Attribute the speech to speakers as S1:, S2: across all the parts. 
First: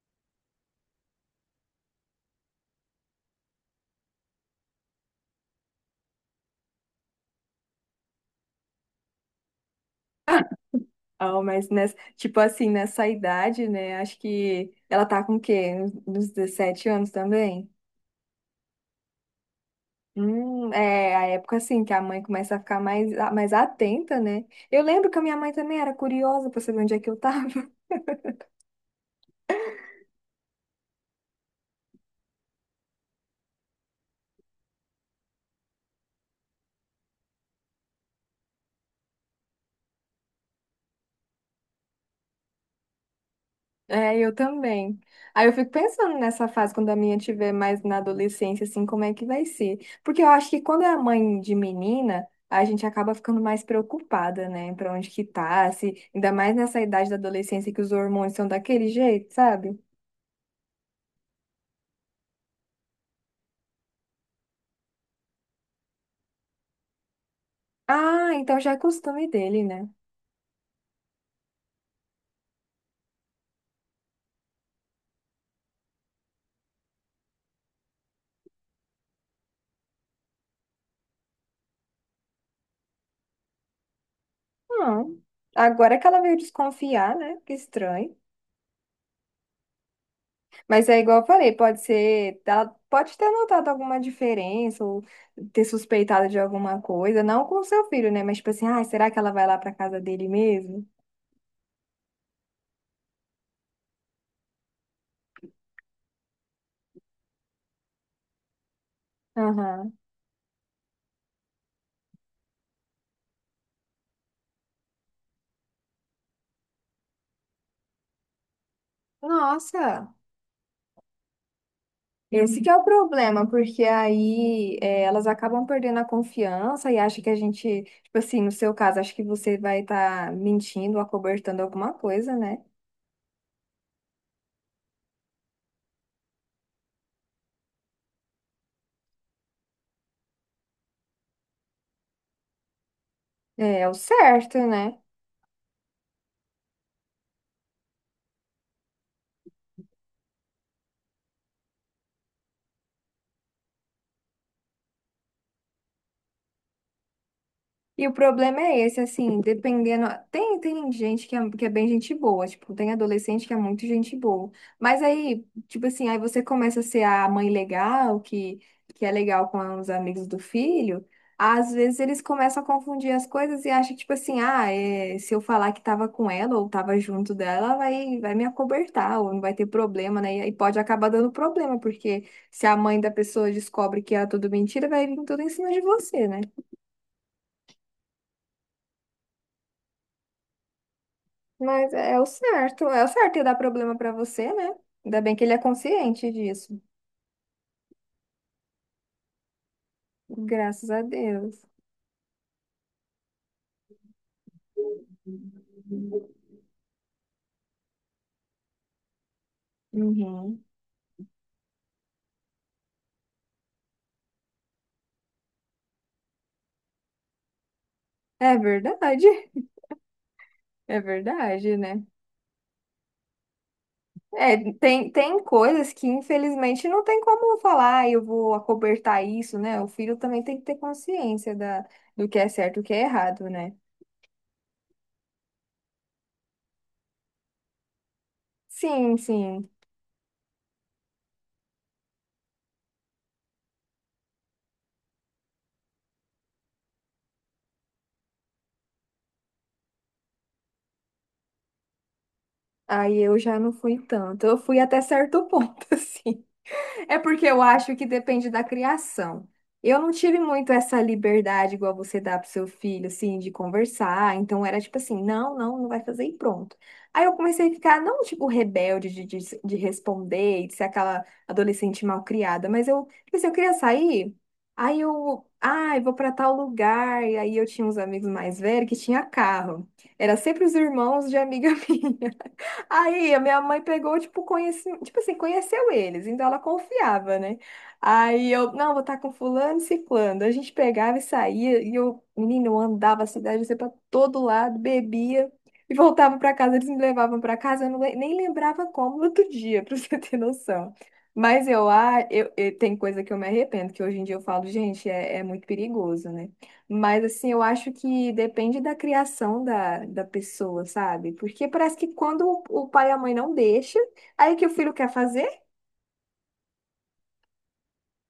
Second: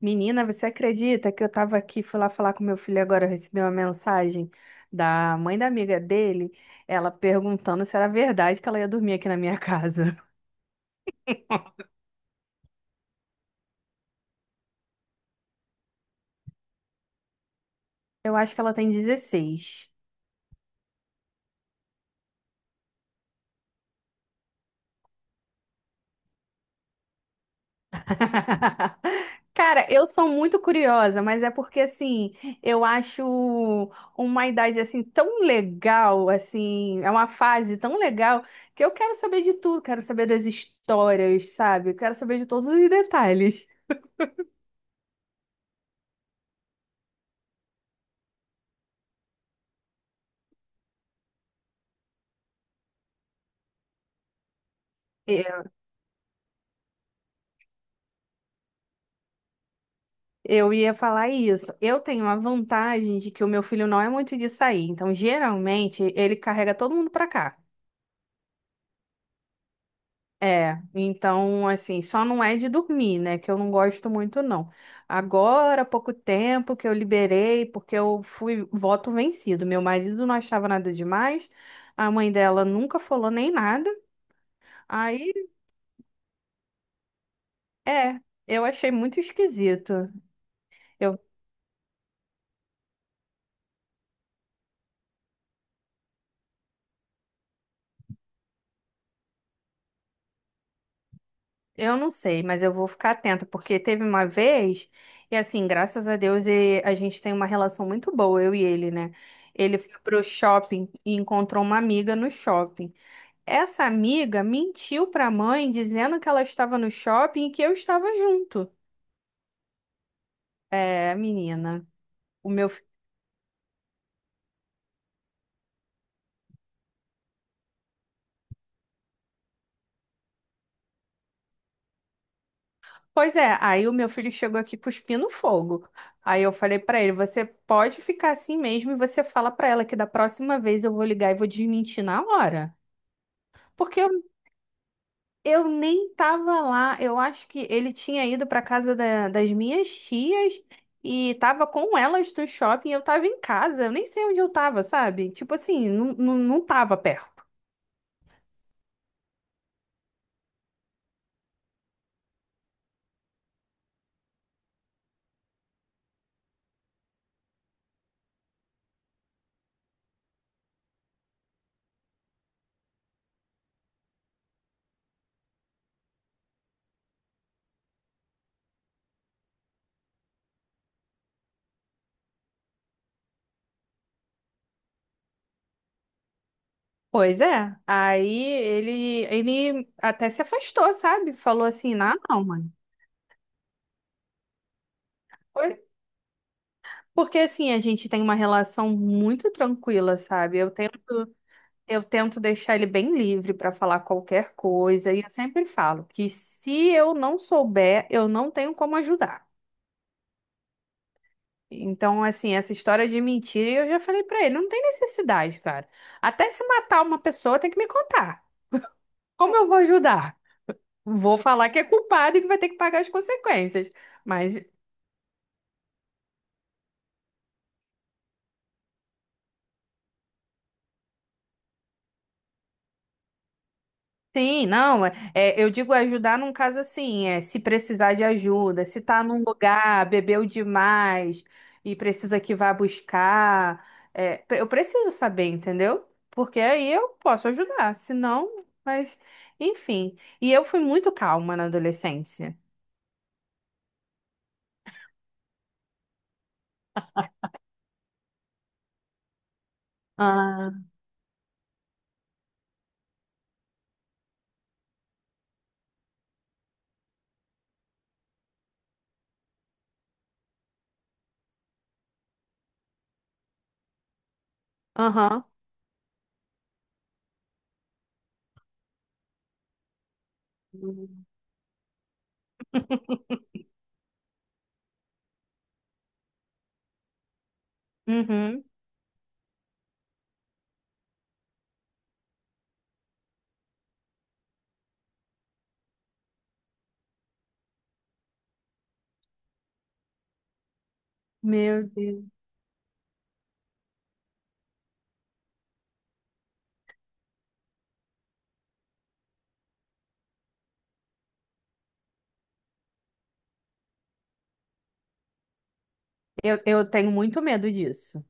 S1: Menina, você acredita que eu tava aqui, fui lá falar com meu filho agora, eu recebi uma mensagem da mãe da amiga dele, ela perguntando se era verdade que ela ia dormir aqui na minha casa.
S2: Ah, mas nessa, tipo assim, nessa idade, né? Acho que ela tá com o quê? Nos 17 anos também?
S1: Eu acho que ela tem 16.
S2: É a época assim que a mãe começa a ficar mais, mais atenta, né? Eu lembro que a minha mãe também era curiosa pra saber onde é que eu tava.
S1: Cara, eu sou muito curiosa, mas é porque assim, eu acho uma idade assim tão legal, assim, é uma fase tão legal que eu quero saber de tudo, quero saber das histórias, sabe? Eu quero saber de todos os detalhes.
S2: É, eu também. Aí eu fico pensando nessa fase, quando a minha tiver mais na adolescência, assim, como é que vai ser? Porque eu acho que quando é mãe de menina, a gente acaba ficando mais preocupada, né? Pra onde que tá, se... Ainda mais nessa idade da adolescência que os hormônios são daquele jeito, sabe?
S1: Eu ia falar isso. Eu tenho a vantagem de que o meu filho não é muito de sair, então geralmente ele carrega todo mundo pra cá.
S2: Ah, então já é costume dele, né?
S1: É, então assim, só não é de dormir, né? Que eu não gosto muito não. Agora, há pouco tempo que eu liberei, porque eu fui voto vencido. Meu marido não achava nada demais, a mãe dela nunca falou nem nada.
S2: Não.
S1: Aí,
S2: Agora que ela veio desconfiar, né? Que estranho.
S1: é, eu achei muito esquisito.
S2: Mas é
S1: Eu
S2: igual eu falei, pode ser, ela pode ter notado alguma diferença ou ter suspeitado de alguma coisa, não com o seu filho, né? Mas tipo assim, ah, será que ela vai lá para casa dele mesmo?
S1: Eu não sei, mas eu vou ficar atenta, porque teve uma vez, e assim, graças a Deus, e a gente tem uma relação muito boa, eu e ele, né? Ele
S2: Aham.
S1: foi pro shopping e encontrou uma amiga no shopping. Essa amiga mentiu pra mãe dizendo que ela estava no shopping e que eu estava junto.
S2: Nossa,
S1: É, menina, o
S2: esse
S1: meu.
S2: que é
S1: fi-
S2: o problema, porque aí é, elas acabam perdendo a confiança e acham que a gente, tipo assim, no seu caso, acho que você vai estar mentindo, acobertando alguma coisa, né?
S1: pois é, aí o meu filho chegou aqui cuspindo fogo. Aí eu falei pra ele, você pode ficar assim mesmo e você fala pra ela que da próxima vez eu vou ligar e vou desmentir na hora.
S2: É, é o
S1: Porque
S2: certo, né?
S1: Eu nem tava lá. Eu acho que ele tinha ido para das minhas tias e tava com elas no shopping. Eu tava em casa. Eu nem sei onde eu tava, sabe? Tipo assim, não tava perto.
S2: E o problema é esse, assim, dependendo. Tem gente que é bem gente boa, tipo, tem adolescente que é muito gente boa. Mas aí, tipo assim, aí você começa a ser a mãe legal, que é legal com os amigos do filho. Às vezes eles começam a confundir as coisas e acham, tipo assim, ah, é, se eu falar que tava com ela ou tava junto dela, ela vai, vai me acobertar, ou não vai ter problema, né? E aí pode acabar dando problema, porque se a mãe da pessoa descobre que é tudo mentira, vai vir tudo em cima de você, né?
S1: Pois é. Aí ele até se afastou, sabe? Falou
S2: Mas
S1: assim, ah, não, mano.
S2: é o certo e dá problema pra você, né? Ainda bem que ele é
S1: Oi?
S2: consciente disso.
S1: Porque assim, a gente tem uma relação muito tranquila, sabe?
S2: Graças a Deus.
S1: Eu tento deixar ele bem livre para falar qualquer coisa, e eu sempre falo que se eu não souber, eu não tenho como ajudar.
S2: Uhum.
S1: Então, assim, essa história de mentira, eu já falei para ele, não tem necessidade, cara. Até se matar uma pessoa, tem que me contar.
S2: É verdade,
S1: Como eu vou ajudar?
S2: é
S1: Vou falar
S2: verdade,
S1: que é
S2: né?
S1: culpado e que vai ter que pagar as consequências. Mas
S2: É, tem, tem coisas que infelizmente não tem como falar, "Ah, eu vou acobertar isso, né? O filho também tem que ter consciência da, do que é certo e o que é errado, né?
S1: Sim, não, eu digo ajudar num caso assim, é se precisar de ajuda, se
S2: Sim,
S1: tá num
S2: sim.
S1: lugar, bebeu demais e precisa que vá buscar, eu preciso saber, entendeu? Porque aí eu posso ajudar, se não, enfim. E eu fui muito calma na adolescência.
S2: Aí eu já não fui tanto. Eu fui até certo ponto, assim. É porque eu acho que depende da criação. Eu não tive muito
S1: Ah,
S2: essa liberdade igual você dá pro seu filho, assim, de conversar. Então era tipo assim, não, não, não vai fazer e pronto. Aí eu comecei a ficar, não tipo rebelde de responder, de ser aquela adolescente mal criada, mas eu, tipo assim, eu queria sair, aí
S1: aham.
S2: eu, ai, vou pra tal lugar. E aí eu tinha uns amigos mais velhos que tinha carro. Era sempre os irmãos de amiga minha. Aí a minha mãe pegou, tipo, conheci... tipo assim, conheceu eles, então ela confiava, né? Aí
S1: Uhum.
S2: eu, não, vou estar com fulano e ciclano. A gente pegava e saía, e eu, menino, eu andava a cidade, você pra todo lado, bebia e voltava pra casa, eles me levavam pra casa, eu não, nem lembrava como no outro dia, pra você ter noção. Mas
S1: Meu
S2: eu,
S1: Deus.
S2: ah, eu, tem coisa que eu me arrependo, que hoje em dia eu falo, gente, é, é muito perigoso, né? Mas assim, eu acho que depende da criação da, da pessoa, sabe? Porque parece que quando o pai e a mãe não deixam, aí que o filho quer fazer?
S1: Eu tenho muito medo disso.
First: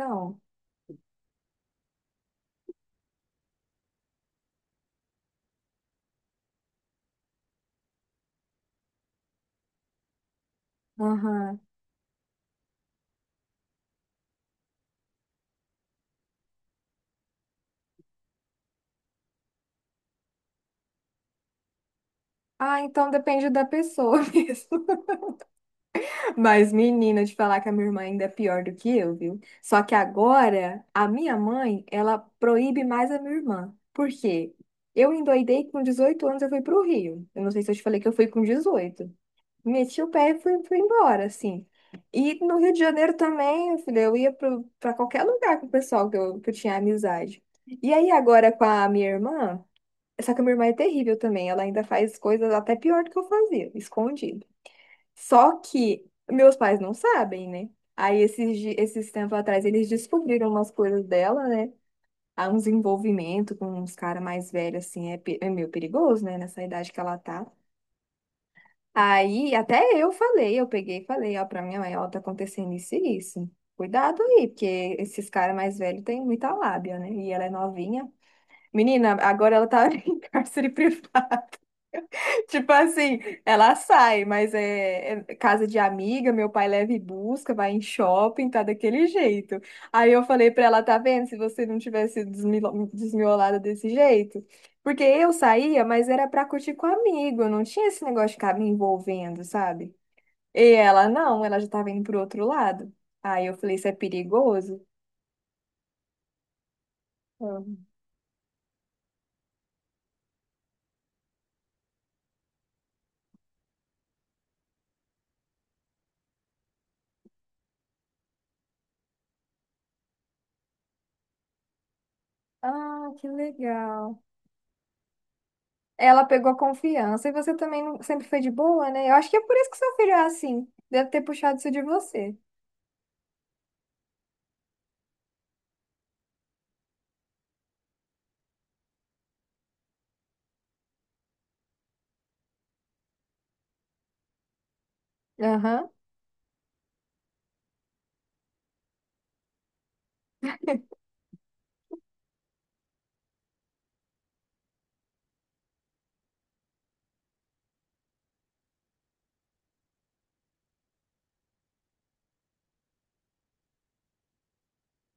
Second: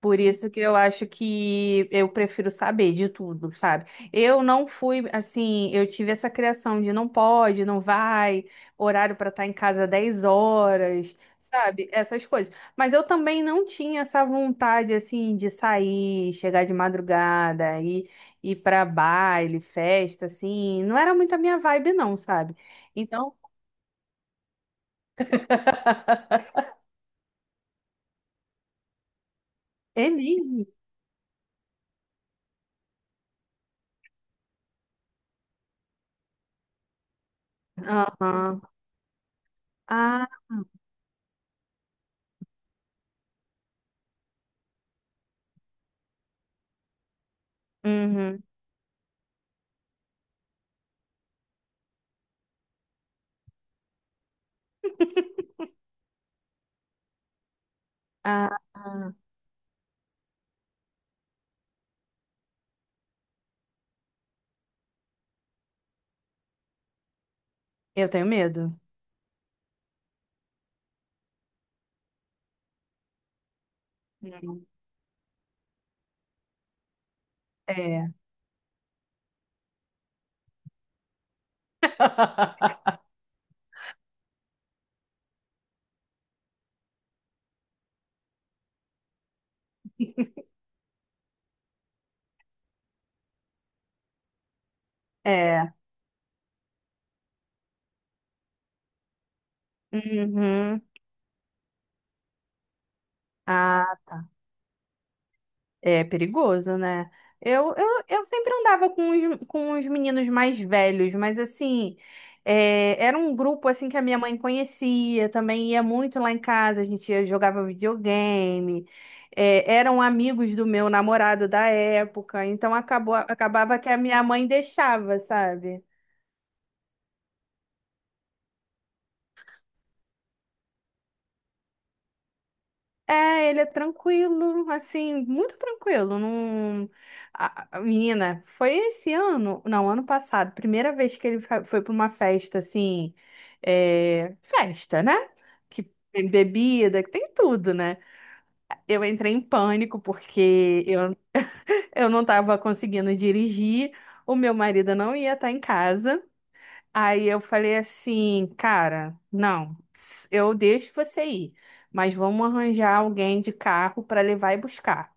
S1: Por isso que eu acho que eu prefiro saber de tudo, sabe? Eu não fui assim, eu tive essa criação de não pode, não vai, horário para estar em casa 10 horas,
S2: aham.
S1: sabe? Essas coisas. Mas eu também não tinha essa vontade assim de sair, chegar de madrugada, ir para baile, festa, assim. Não era muito a minha vibe, não, sabe?
S2: Ah, então
S1: Então,
S2: depende da pessoa mesmo. Mas, menina, de falar que a minha irmã ainda é pior do que eu, viu? Só que
S1: é mesmo.
S2: agora, a minha mãe, ela proíbe mais a minha irmã. Por quê? Eu endoidei com 18 anos, eu fui pro Rio. Eu não sei se eu te falei que eu fui com
S1: Aham.
S2: 18. Meti o
S1: Ah,
S2: pé e fui, fui embora, assim. E no Rio de Janeiro também, eu falei, eu ia para qualquer lugar com o pessoal que eu tinha amizade. E aí
S1: uhum.
S2: agora com a minha irmã, só que a minha irmã é terrível também, ela ainda faz coisas até pior do que eu fazia, escondido. Só que meus pais não sabem, né? Aí esses,
S1: Ah.
S2: esses tempos atrás eles descobriram umas coisas dela, né? Há uns envolvimento com uns caras mais velhos, assim, é, é meio perigoso, né? Nessa idade que ela tá.
S1: Eu tenho medo.
S2: Aí até eu falei, eu peguei e falei, ó, pra minha mãe, ó, tá acontecendo isso e isso. Cuidado aí,
S1: Não.
S2: porque esses caras mais velhos têm muita lábia, né? E ela é
S1: É.
S2: novinha. Menina, agora ela tá em cárcere privado. Tipo assim, ela sai, mas é, é casa de amiga, meu pai leva e busca, vai em shopping, tá daquele jeito. Aí eu falei pra ela, tá vendo? Se você não tivesse desmiolada desse jeito. Porque eu
S1: É.
S2: saía, mas era pra curtir com amigo, eu não tinha esse negócio de ficar me envolvendo, sabe? E
S1: Uhum.
S2: ela, não, ela já estava indo pro outro lado. Aí eu falei, isso é
S1: Ah,
S2: perigoso?
S1: é perigoso, né?
S2: Ela,
S1: Eu sempre andava com os meninos mais velhos, mas assim, é, era um grupo assim que a minha mãe conhecia, também ia muito lá em casa, jogava videogame, é, eram amigos do meu namorado da época, então
S2: ah, que
S1: acabava que a
S2: legal.
S1: minha mãe deixava, sabe?
S2: Ela pegou confiança e você também sempre foi de boa, né? Eu acho que é por isso que seu filho é assim. Deve ter puxado isso de você.
S1: É, ele é tranquilo, assim, muito tranquilo. Não... menina, foi esse ano, não, ano passado, primeira vez que foi para uma festa, assim, é, festa, né? Que
S2: Aham.
S1: tem bebida, que tem tudo, né? Eu entrei em pânico porque eu não estava conseguindo dirigir, o meu marido não ia estar em casa. Aí eu falei assim, cara, não, eu deixo você ir, mas vamos arranjar alguém de carro para levar e buscar,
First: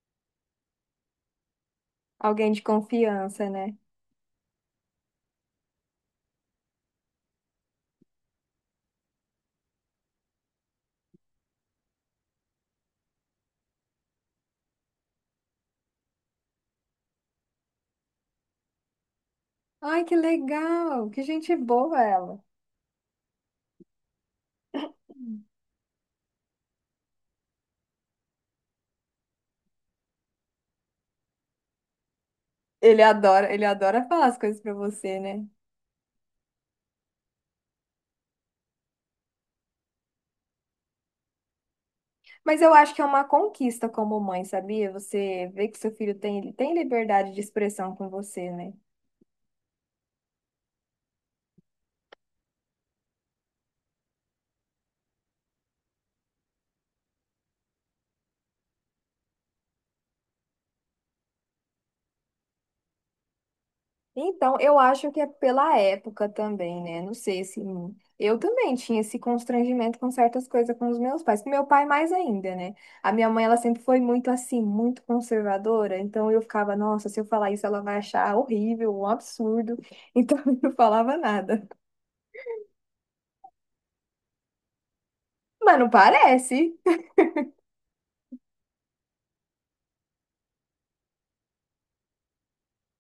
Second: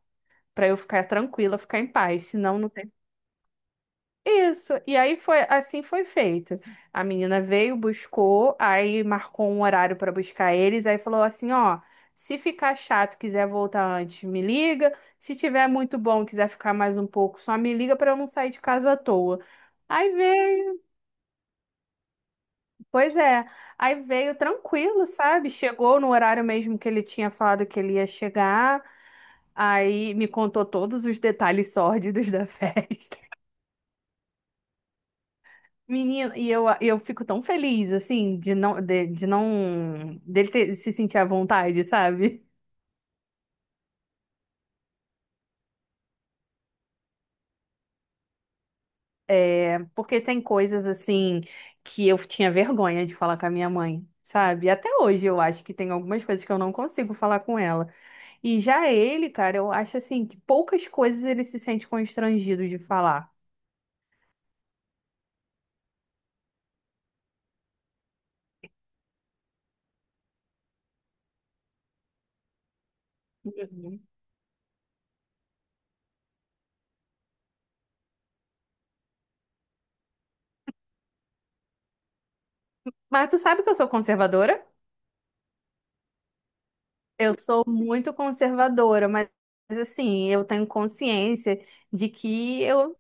S1: para eu ficar tranquila, ficar em paz,
S2: Alguém
S1: senão
S2: de
S1: não tem.
S2: confiança, né?
S1: Isso. E aí foi, assim foi feito. A menina veio, buscou, aí marcou um horário para buscar eles, aí falou assim, ó, se ficar chato, quiser voltar antes, me liga. Se tiver muito bom, quiser ficar mais um pouco, só me liga para eu não sair de casa à toa.
S2: Ai,
S1: Aí
S2: que
S1: veio
S2: legal. Que gente boa ela.
S1: Pois é, aí veio tranquilo, sabe? Chegou no horário mesmo que ele tinha falado que ele ia chegar, aí me contou todos os detalhes sórdidos da festa.
S2: Ele adora falar as coisas pra você, né?
S1: Menina, e eu fico tão feliz, assim, de não, dele se sentir à vontade, sabe?
S2: Mas eu acho que é uma conquista como mãe, sabia? Você vê que seu filho tem, ele tem liberdade de expressão com você, né?
S1: É, porque tem coisas, assim, que eu tinha vergonha de falar com a minha mãe, sabe? Até hoje eu acho que tem algumas coisas que eu não consigo falar com ela. E já ele, cara, eu acho assim que poucas coisas ele se sente constrangido de falar.
S2: Então, eu acho que é pela época também, né? Não sei se. Eu também tinha esse constrangimento com certas coisas com os meus pais, com meu pai mais ainda, né? A minha mãe, ela sempre
S1: Uhum.
S2: foi muito assim, muito conservadora, então eu ficava, nossa, se eu falar isso, ela vai achar horrível, um absurdo, então eu não falava nada.
S1: Mas tu sabe que eu sou conservadora?
S2: Mas não parece.
S1: Eu sou muito conservadora, assim, eu tenho consciência de que eu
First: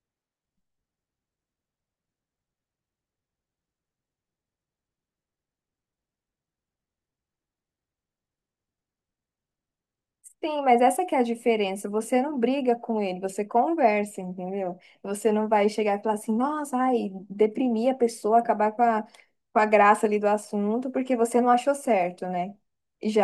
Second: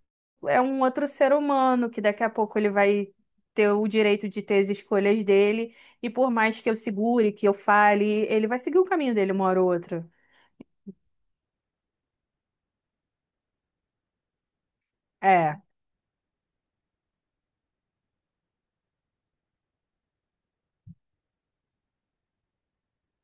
S1: é um outro ser humano, que daqui a pouco ele vai ter o direito de ter as escolhas dele, e por mais que eu segure, que eu fale, ele vai seguir o caminho dele uma hora ou outra.
S2: Sim, mas essa que é a diferença. Você não briga com ele, você conversa, entendeu? Você não
S1: É.
S2: vai chegar e falar assim, nossa, ai, deprimir a pessoa, acabar com a graça ali do assunto, porque você não achou certo, né?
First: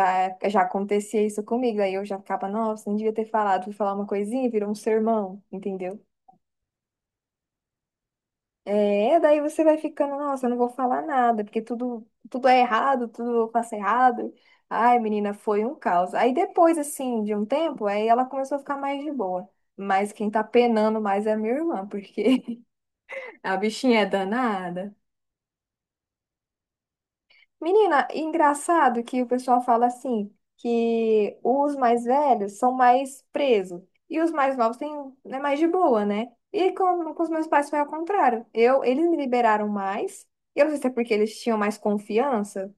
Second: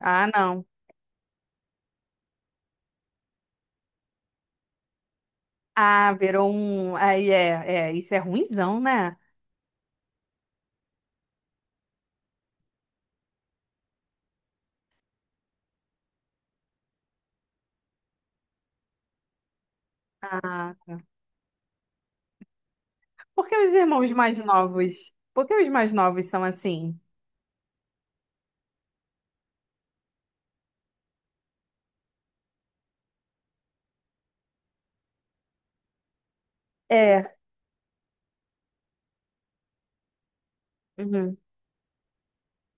S1: Ah,
S2: já
S1: não.
S2: acontecia isso comigo, aí eu já ficava, nossa, não devia ter falado, fui falar uma coisinha, virou um sermão, entendeu?
S1: Ah, virou um. Isso é ruinzão, né?
S2: É, daí você vai ficando, nossa, eu não vou falar nada, porque tudo, tudo é errado, tudo eu faço errado. Ai, menina, foi um caos. Aí depois, assim, de um tempo, aí ela começou a ficar mais de boa. Mas quem tá
S1: Ah,
S2: penando mais é a minha irmã, porque
S1: por que
S2: a
S1: os
S2: bichinha é
S1: irmãos mais
S2: danada.
S1: novos? Por que os mais novos são assim?
S2: Menina, engraçado que o pessoal fala assim, que os mais velhos são mais presos e os mais novos têm, é mais de boa, né? E com
S1: É.
S2: os meus pais foi ao contrário. Eu, eles me liberaram mais. Eu não sei se é porque
S1: Uhum.
S2: eles tinham mais confiança,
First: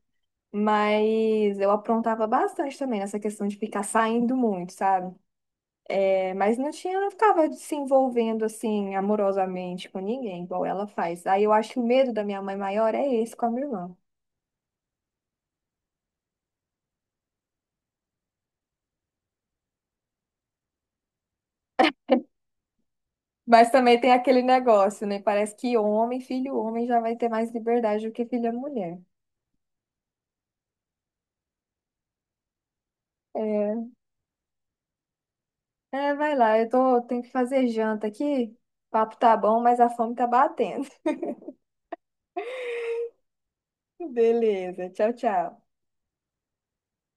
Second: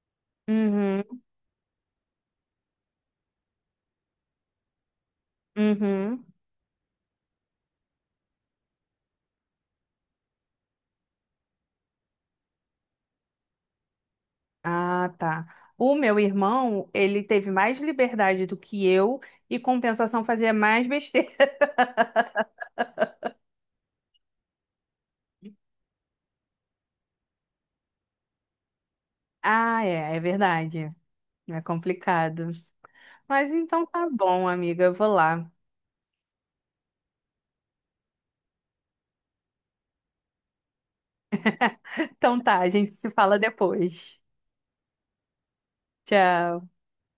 S1: Uhum.
S2: mas eu aprontava bastante também nessa questão de ficar saindo muito, sabe?
S1: Uhum.
S2: É, mas não tinha, não ficava se envolvendo assim amorosamente com ninguém, igual ela faz. Aí eu acho que o medo da minha mãe maior é esse com a minha irmã.
S1: Ah, tá. O meu irmão, ele teve mais liberdade do que eu e compensação fazia mais besteira.
S2: Mas também tem aquele negócio, né? Parece que homem, filho homem, já vai ter mais liberdade do que filha mulher.
S1: Ah, é, é verdade. É complicado. Mas então
S2: É,
S1: tá bom, amiga, eu vou lá.
S2: é, vai lá, eu tô, tenho que fazer janta aqui. O papo tá bom, mas a fome tá batendo.
S1: Então tá, a gente se fala depois.
S2: Beleza, tchau, tchau.
S1: Tchau.